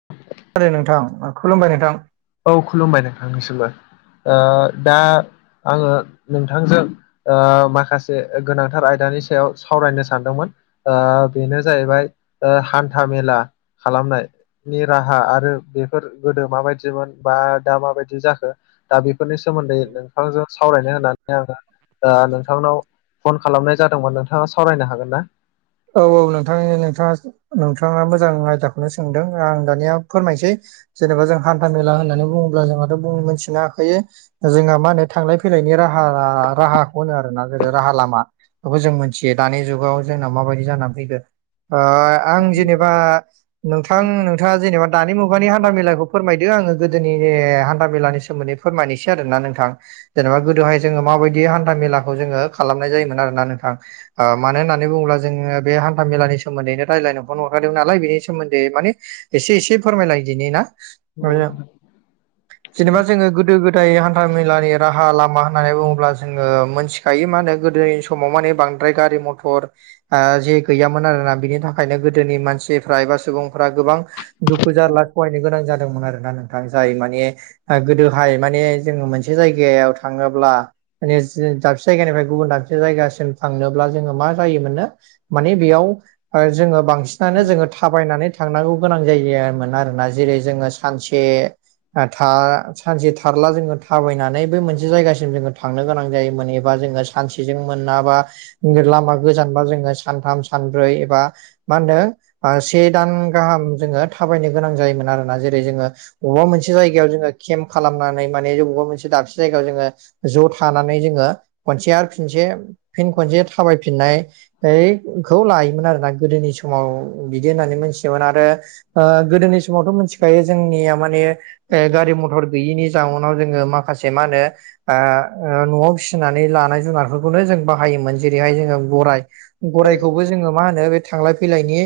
[inaudible] नोंथां खुलुमबाय नोंथां औ खुलुमबाय नोंथांनिसिमबो ओ दा आङो नोंथांजों ओ माखासे गोनांथार आयदानि सायाव सावरायनो सानदोंमोन बेनो जाहैबाय हान्था मेला खालामनाय नि राहा आरो बेफोर गोदो माबायदिमोन बा दा माबायदि जाखो दा बेफोरनि सोमोन्दै नोंथांजों सावरायनो होनानै आङो नोंथांनाव फन खालामनाय जादोंमोन नोंथाङा सावरायनो हागोन ना? औ औ नोंथांनि नोंथाङा नोंथाङा मोजां आयदाखौनो सोंदों आं दानिया फोरमायनोसै। जेनेबा जों हान्था मेला होननानै बुङोब्ला जोंहाथ' बुं मिथिनो हाखायो जोंहा मा होनो थांलाय फैलायनि राहा राहाखौ होनो आरोना जेरै राहा लामा बेखौ जों मोनथियो दानि जुगाव जोंना माबायदि जानानै फैदों ओ आं जेनेबा नोंथां नों नोंथाङा जेनेबा दानि मुगानि हान्थाेलाखौ फोरमायदों आङो गोदोनि हान्था मेलानि सोमोन्दै फोरमायनोसै आरोना नोंथां जेनेबा गोदोहाय जोङो माबायदि हान्था मेलाखौ जोङो खालामनाय जायोमोन आरोना नोंथां। ओ मानो होननानै बुङोब्ला बे हान्थ मेलानि सोमोन्दैनो रायज्लायनोखौनो हरखादों नालाय बे सोमोन्दै माने एसे एसे फोरमायलाय दिनि ना जेनेबा जोङो गोदो गोदाय हान्था मेलानि राहा लामा होननानै बुङो अब्ला जोङो मोनथिखायो मा होनो गोदोनि समाव माने बांद्राय गारि मथर जे गैयामोन आरोना बिनि थाखायनो गोदोनि मानसिफ्रा एबा सुबुंफ्रा गोबां दुखु जारला सहायनो गोनां जादोंमोन आरोना नोंथां जाय माने गोदोहाय माने जोङो मोनसे जायगायाव थाङोब्ला माने दाबसे जायगानिफ्राय गुबुन दाबसे जायगासिम थांनोब्ला जोङो मा जायोमोननो माने बेयाव जोङो बांसिनानो जोङो। थाबायनानै थांनांगौ गोनां जायामोन आरोना जेरै जोङो सानसे सानसे थारला जोङो थाबायनानै बे मोनसे जायगासिम जोङो थांनो गोनां जायोमोन एबा जोङो सानसेजों मोन बा लामा गोजानबा जों सानथाम सानब्रै एबा मा होनदों बा से दान गाहाम जोङो थाबायनो गोनां जायोमोन आरोना जेरै जोङो अबेबा मोनसे दाबसे जायगायाव जोङो केम्प खालामनानै माने बेबाबा मोनसे दाबसे जायगायाव जोङो ज' थानानै जोङो खनसे आरो खिनसे फिन खनसे थाबायफिननाय हैखौ लायोमोन आरोना गोदोनि समाव बिदि होननानै मिथियोमोन आरो गोदोनि समावथ' मिथिखायो जोंनिया माने गारि मथर गैयिनि जाउनाव जोङो माखासे मा होनो ओ न'आव फिसिनानै लानाय जुना खौनो जों बाहायोमोन जेरैहाय जोङो गराइ- गराइखौबो जोङो मा होनो थांलाय फैलायनि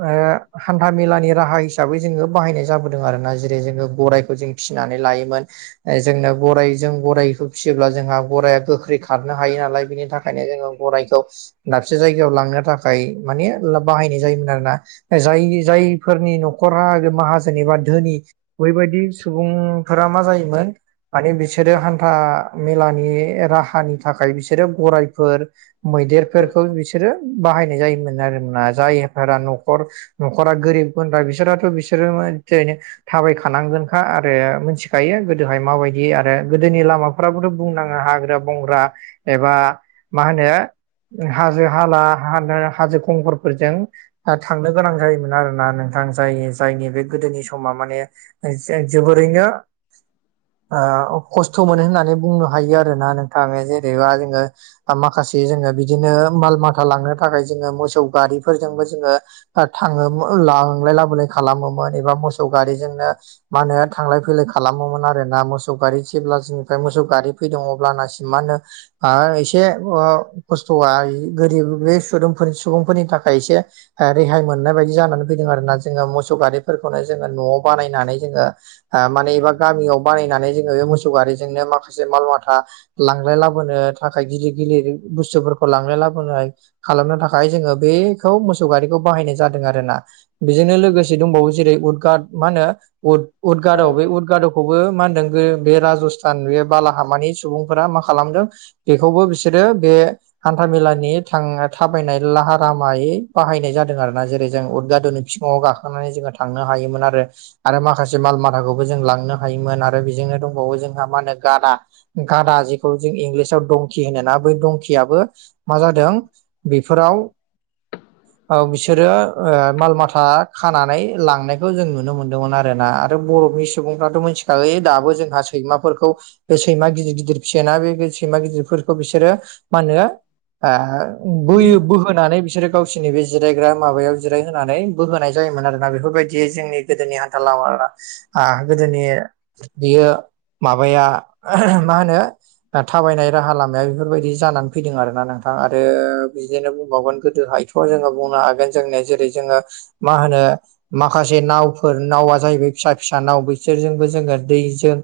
ओ-ओ हान्था मेलानि राहा हिसाबै जोङो बाहायनाय जाबोदों आरो ना जेरै जोङो गाराइ जों फिसिनानै लायोमोन। जोंनो गाइजों गाइखौ फिसियोब्ला जोंहा गायाइआ गोख्रै खारनो हायो नालाय बेनि थाखाय खायनो जोङो गराइखौ दाबसे जायगायाव लांनो थाखाय माने बाहायनाय जायोमोन आरोना जाय जायफोरनि न'खरा माहाजन जेनेबा धोनि बैबायदि सुबुंफोरा मा जायोमोन मानि बिसोरो हान्था मेलानि राहानि थाखाय बिसोरो गाइफोर मैदेरफोर बिसोरो बाहायनाय जायोमोन आरोना जायफोरा न'खर न'खरा गोरिब गुन्द्रा बिसोराथ' बिसोरो जेरैनो थाबायखानांगोनखा आरो मिथिखायो गोदोहाय माबायदि आरो गोदोनि लामाखौ फोराबोथ' बुंनाङो हाग्रा बंग्रा एबा मा होनो हाजो हाला हानो हाजो खंखरफोरजों थांनो गोनां जायोमोन आरो ना नोंथां जाय जायनि बे गोदोनि समा माने जोबोरैनो ओ खस्थ' मोनो होननानै बुंनो हायो आरो ना नोंथाङो जे जेनेबा जोङो माखासे जोङो बि बिदिनो माल माथा लांनो थाखाय जोङो मोसौ गारिफोरजोंबो जोङो थाङो लांलाय लाबोलाय खालामोमोन एबा मोसौ गारिजोंनो मा होनो थांलाय फैलाय खालामोमोन आर ना मोसौ गारि जेब्ला जोंनिफ्राय मोसौ गारि फैदों अब्लानासि मा होनो आ एसे अ खस्थ'आ गोरिब बे सुबुंदफोर सुबुंफोरनि थाखाय एसे रेहाय मोननाय बायदि जानानै फैदों आर ना जोङो मोसौ गारिफोरखौनो जोङो न'आव बानायनानै जोङो माने एबा गामियाव बानायनानै जोङो बे मोसौ गारिजोंनो माखासे माल माथा लांलाय लाबोनो थाखाय गिदिर गिदिर बुस्थुफोरखौ लांनाय लाबोनाय खालामनो थाखाय जोङो बेखौ मोसौ गारिखौ बाहायनाय जादों आरो ना बेजोंनो लोगोसे दंबावो जेरै उदगाद मा होनो उद उदगाद बे उदगाद'खौबो मा होनदों बे राजस्थान बे बालाहामानि सुबुंफोरा मा खालामदों बेखौबो बिसोरो बे हान्थामेलानि थां थाबायनाय लाहार लामायै बाहायनाय जादों आर ना जेरै जों उदगादननि बिङाव गाख थांनानै जोङो थांनो हायोमोन आरो आरो माखासे माल माथाखौबो जों लांनो हायोमोन आरो बेजोंनो दंबावो जोंहा मा होनो गाघा गादा जेखौ जों इंलिसाव दंखि होन ना बै दंकि दाबो मा जादों बेफोराव औ बिसोरो माल माथा खानानै लांनायखौ जों नुनो मोन्दोंमोन आर ना आरो बर'नि सुबुंफ्राथ' मोनथि फिसै दाबो जोंहा सैमाफोरखौ बे सैमा गिदिर गिदिर फिसना बे सैमा गिदिरफोरखौ बिसोरो मा होनो बोयो बोहोनानै बिसोरो गावसिरनि बे जिरायग्रा माबायाव जिर होनानै बो होनोनाय जायोमोन आरोना बेफोरबायदियै जोंनि गोदोनि हान्था लामा आ गोदोनि बेयो माबाया मा होनो थाबायनाय राहा लामाया बेफोरबायदि जानानै फैदों आर ना नोंथां आरो बिदिनो बुंबावगोन गोदोहायथ' जोङो बुंनो हागोन जोंनिया जेरै जोङो मा होनो माखासे नावफोर नावा जाहैबाय फिसा फिसा नाव बैसोरजोंबो जोङो दैजों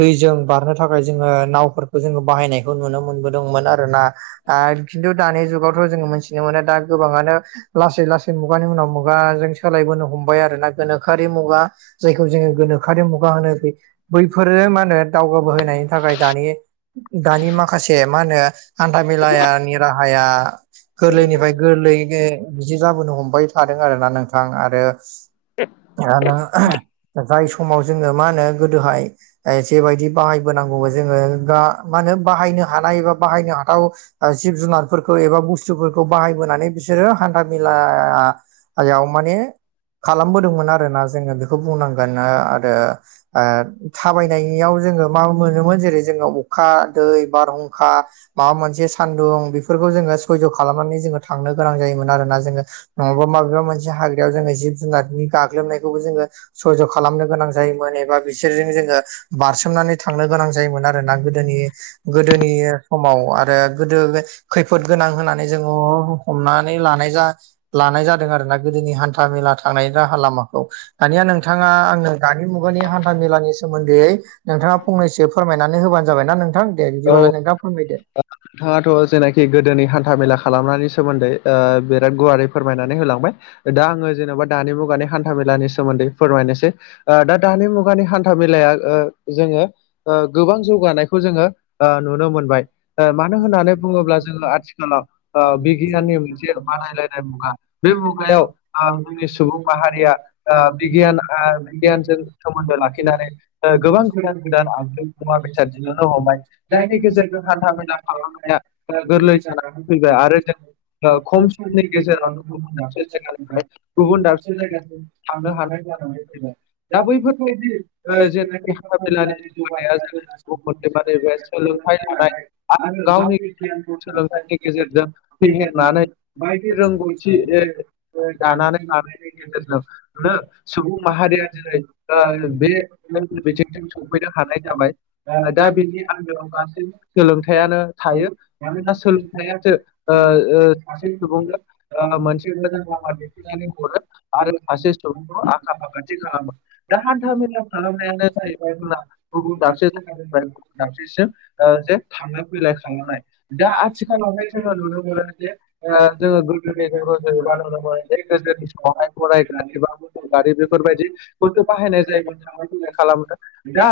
दैजों बारनो थाखाय जोङो नावफोरखौ जोङो बाहायनायखौ नुनो मोनबोदोंमोन आरो ना खिन्थु दानि जुगावथ' जों मोनथिनो मोनो दा गोबाङानो लासै लासै मुगानि उनाव मुगाजों सोलायबोनो हमबाय आरोना गोनोखोआरि मुगा जायखौ जोङो गोनोखोरि मुगा होनो बैफोरो मा होनो दावगाबोहोनायनि थाखाय दानि दानि माखासे मा होनो हान्था मेेलनि राहाया गोरलैनिफ्राय गोरलैयनो बिदि जाबोनो हमबाय थादों आरो ना नोंथां आरो नों जाय समाव जोङो मा होनो गोदोहाय जेबायदि बाहायबोनांगौ जोङो मा होनो बाहायनो हानायबा बाहायनो हाथाव जिब जुनारफोरखौ एबा बुस्थुफोरखौ बाहायबोनानै बिसोरो हान्था मेला आयाव माने खालामबोदोंमोन आरोना जोङो बेखौ बुंनांगोना आरो। ओ थाबायनायाव जोङो मा मोनोमोन जेरै जोङो अखा, दै, बारहुंखा माबा मोनसे सान्दुं बेफोरखौ जोङो सयज' खालामनानै जोङो थांनो गोनां जायोमोन आरोना जोङो। नङाबा माबेबा मोनसे हाग्रायाव जोङो जिब जुनारनि गाग्लोबनायखौबो जोङो सरज' खालामनो गोनां जायोमोन। बा बिसोरजों जोङो बारसोमनानै थांनो गोनां जायोमोन आरोना गोदोनि गोदोनि माव आरो गोदो खैफोद गोनां होनानै जोङो ह- हमनानै लानाय जा लानाय जादों आरोना गोदोनि हान्था मेला थांनाय राहा लामाखौ। दानिया नोंथाङा आङो दानि मुगानि नि हान्था मेलानि सोमोन्दै नोंथाङा फंनैसो फोरमायनानै होबानो जाबायना नोंथां दे औ बिदिबालाय नोंथां। फोयदो। नोंथाङाथ' जेनाखि गोदोनि हान्था मेला खालामनायनि सोमोन्दै ओ बिराद गुवारै फोरमायनानै होलांबाय। दा आङो जेन'बा दानि मुगानि हान्था मेलानि सोमोन्दै फोरमायनोसै। ओ दा दानि मुगानि हान्था मेलाया ओ जोङो ओ गोबां जौगानायखौ जोङो ओ नुनो मोनबाय। ओ मानो होननानै बुङोब्ला जोङो आथिखालाव ओ बिगियाननि मोनसे बानायलायनाय मुगा बे मुगायाव ओ जोंनि सुबुं माहारिया जाबायदि बिगियान [unintelligible] जों [unintelligible] लादों गोबां गोदान गोदान आगजु मुवा बेसाद गैया जालांबाय जायनि [unintelligible] या [unintelligible] आरो ओ खम समनि गेजेरावनो गुबुन दाबसे जायगानिफ्राय गुबुन दाबसे जायगायाव थांनो हानाय जानानै फैबाय। दा बैफोरबायदि ओ जेनाखि हान्था मेलानि जौगानाया [unintelligible] सोलोंथाइ लादाय आरो गावनि गियान खौ सोलोंथाइनि गेजेरजों फेहेरनानै बायदि रोंगौथि दानानै लानायनि गेजेरजों बेदिनो सुबुं माहारिया ओ बे [unintelligible] बेसिम बिथिंजों सफैनो सौफैनाय हानाय जाबाय। दा बेनि आन्दोयाव गासै सोलोंथाइयानो थायो मानोना सोलोंथाया सासे सोलोंथाइसो ओ ओ ससे सुबुंनि सुबुं मोनसे दोरोमखौ दोनथदो आरो सासे सुबुंखौ आखा फाखाथि खालामो [unintelligible] दा हान्था मेला मेलायानो खालामनायानो जाहैबाय जोंना जोंहा गुबुन दाबस दाबसे [unintelligible] जायगानिफ्राय गुबुन दाबसेसिम ओ जे थांलाय फैलाय खालामनाय [unintelligible] [unintelligible] दा आथिखालाव आथिखालावहाय जोङो नुनो मोनो मोनदों जे ओ जोङो [unintelligible] जथ' गोदोनि बर' जों नुनो मोनो जे गोदोनि समावहाय गराइ गारि बा गारि बेफोरबायदिखौसो बाहायनाय बासायनाय जाय जायोमोन जों मालाय खालामनो दा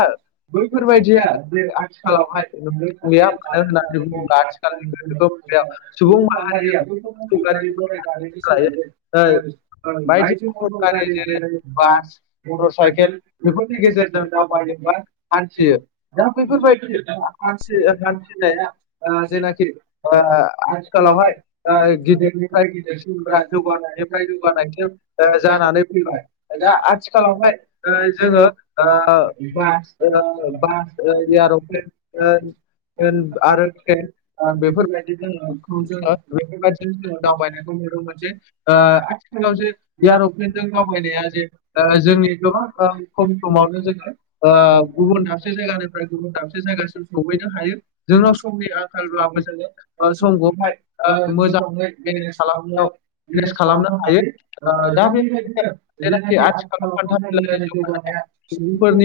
बैफोर जायखाया जे आथिखालावहाय गैया होननानै मानो बुङोब्ला होनबा [unintelligible] आथिखालनि गोनोखो मुगायाव सुबुं माहारि माहारिया मैदेर गारि लायो गराइ गारि सोलायो ओ बायदि मथर गारि जेरै बा मटर साइकेल बेफोरनि गेजेरजों दावबायोब्ला हानथियो दा बेफोर बायदि दा हान्थिनाय [unintelligible] जेनाखि ओ आथिखालाव हाय आथिखालावहाय ओ बाय गिदिर गिदिरनिफ्राय निफ्राय गिदिरसिन जोंहा गोबार बेनिफ्राय जौगानायनिफ्राय गोबार जौगानायसिम गाइखेर ओ जानानै फैबाय। दा आथिखालाव आथिखालावहाय हाय जोङो ओ बास ओ [unintelligible] ओ [unintelligible] बास ओ एयार'प्लेन होन होन आरो ट्रेन आ बेफोरबायदिनो [unintelligible] बेफोरबायदिजों जों दावबायनायखौ जे आथिखालाव जे गैया लंपेन जों दावबायनायाव जे जोंनि गोबां समसिमावनो जोङो ओ गुबुन दाबसे जायगानिफ्राय गुबुन दाबसे जायगासिम सहैनो हायो जोंनाव एबा समनि आखाल आंखालब्लाबो ब्लाबो जों जोङो समखौहाय ओ मोजाङै मोनस खालामनायाव मेनेस खालामनो हायो दा बे बादिनो जेनाखि आथिखालाव संसारनि जौगानाया सुबुं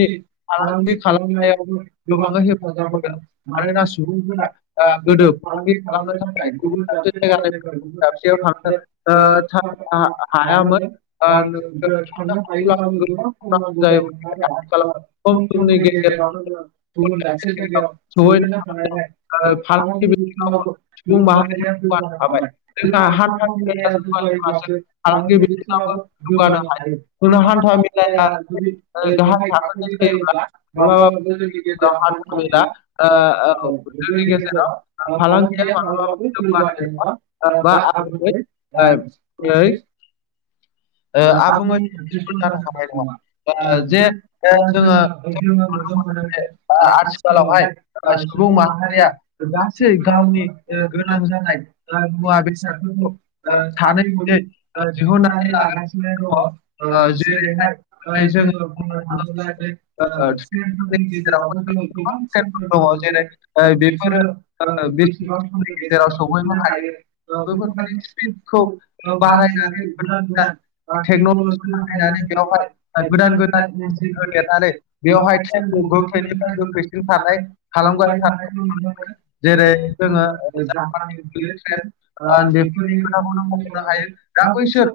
[unintelligible] आंदि खालामनायावबो गोबांनो हेफाजाब होदों। मानोना सुबुंफोरा ओ आ गोदो गिदिर फालांगि खालामनो खालामदोंमोननो थाखाय गुबुन दाबसे जायगानिफ्राय गुबुन दाबसेयाव थांनो ओ था हायामोन [unintelligible] [unintelligible] ओ [unintelligible] रांजों [unintelligible] थांनो हायोब्लाबो गोबां सम नांगौ जायो [unintelligible] ओ खम समनि गेजेरावनो जों गुबुन दाबसे जायगायाव सौहैनो सहैनो हादों हानायखाय ओ फालांगि बिथिङावबो सुबुं माहारिया जौगानो हाबाय। जोंना जोंहा हान्था सान्था मेलाया जौगायो जौगायोब्लासो बाबो फालांगि बिथिङाबो बिथिङावबो जौगानो जौगानो‌ हायो। जों जोंना हा हान्था थाखा मेलाया फैसाया जुदि ओ गाहाय ओजोंहाय थाखोनि थाफैयो। जायोब्ला माब्लाबा बावनो [unintelligible] जोंनि गेजेराव हान्था मेला आ ओ जोंनि गेजेराव ओ फालांगिया मालाबाबो जौगानाय नङा। दा बा आगुदै ओ [unintelligible] ओ ओ आबुं साकसेसफुल जानो हानाय नङा। दा जे ओ जोंहा ओ जोङो नुनो मोनो जे आ-आथिखालाव आथिखालावहाय हाय ओ सुबुं माहारिया ओ गासै गावनि ओ गोनां जानाय ओ मुवा बेसादफोरखौ ओ सानै हयै ओ दिहुननानै लानाय [unintelligible] दङ। ओ लाग्रो जेरैहाय ओ जोङो बुंनो थाङोब्ला [unintelligible] ओ सेनफोरनि गेजेराव गेजेरावनो जोंनाव गोबां सेनफोर दङ दङ। जेरै ओ बेफोरो बेफोरनो ओ बेसेबां समनि गेजेराव सहैनो हायो। ओ बेफोरबायदिखौ बैखौहाय [unintelligible] औ बा बारायनानै हायनानै गोदान गोदान ओ टेकनलजि बाहायनानै बेवहाय ओ गोदान गोदान इन्जिन फोलेर होदेरनानै नानै [unintelligible] बेवहाय ट्रेनखौ गोख्रैनिफ्राय गोख्रैसिन खारनाय लानानै आलु खालामगासिनो गायफानाय थादों। खौ नुनो मोनो। जेरै फोरला [unintelligible] ट्रेन ओ आं बेफोरनि खोथाखौनो बेफोरनिफ्राय मख'नो [unintelligible] हायो। दा दाबोसो बैसोर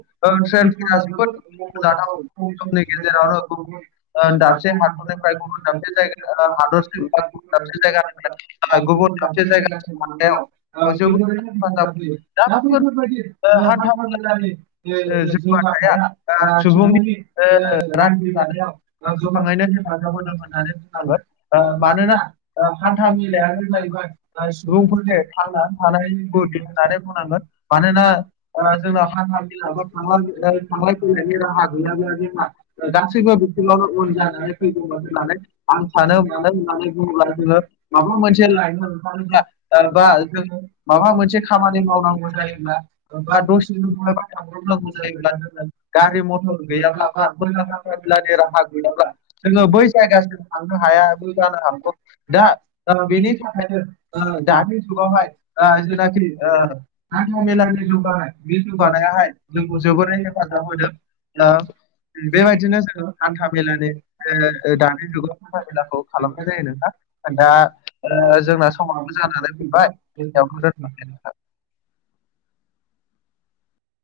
ट्रेनफोरा [unintelligible] जोबोद मख'जाथाव खम समनि गेजेरावनो गुबुन ओ दाबसे [unintelligible] हादरनिफ्राय गुबुन दाबसे जायगा हादरसिम बा गुबुन दाबसे आ [unintelligible] आ जायगानिफ्राय गुबुन दाबसे दाबदसे जायगासिम थांनायाव ओ जोबोद जोबोरैनो हेफाजाब होयो। दा बैफोर बायदि ओ हान्था हान्थामेल लानि ओ जौगानाया आ सुबुंनि ओ रायजो रांनि जानो लानायाव ओ ज'मा [unintelligible] हेफाजाब होदों होननानै बुंनांगोन। ओ मानोना ओ हान्था मेलायानो जाहैबाय जाय सुबुंफोरनो सुबुंफोरनि थांना थानि थानायनि [unintelligible] गुदि होननानै बुंनांगोन मानोना ओ आ जोंना जोंहा हानथाल [unintelligible] थांलाय फैलायनि राहा राहा गैयामोन जोंहा। ओ दासो गासैबो जों [unintelligible] आं बिथिङावनो उन जानानै फैदोंमोन होननानै आं सानो मानो होननानै बुङोब्ला जोङो [unintelligible] माबा मोनसे लायनो ओंखारोब्ला ओ बा जोङो माबा मोनसे खामानि मावनांगौ जायोब्ला ओ बा गाज्रि दसे [unintelligible] [unintelligible] गारि मथर गैया लाबा [unintelligible] हान्था मेला गेरा हाजोआव‌ दा जोङो बै जायगासिम थांनो हायाबो जानो हागौ दा ओ बेनि थाखायनो ओ दानि जुगावहाय आ जेनाखि ओ हान्था मेलानि जौगानाय बे जौगानायाव हाय जोंखौ जोबोरैनो हेफाजाब होदों हेफाजाब बेबायदिनो जों [unintelligible] हान्था मेलानि मेलाजों ओ [unintelligible] दानि जुगाव मेलाखौ हान्था खालामनाय जायो मेलाजों [unintelligible] नोंथां फाय दा [unintelligible] जोंना जोंहा समाबो जाना जानानै फैबाय एसेयावनो दोनथ'नोसै दोन [unintelligible]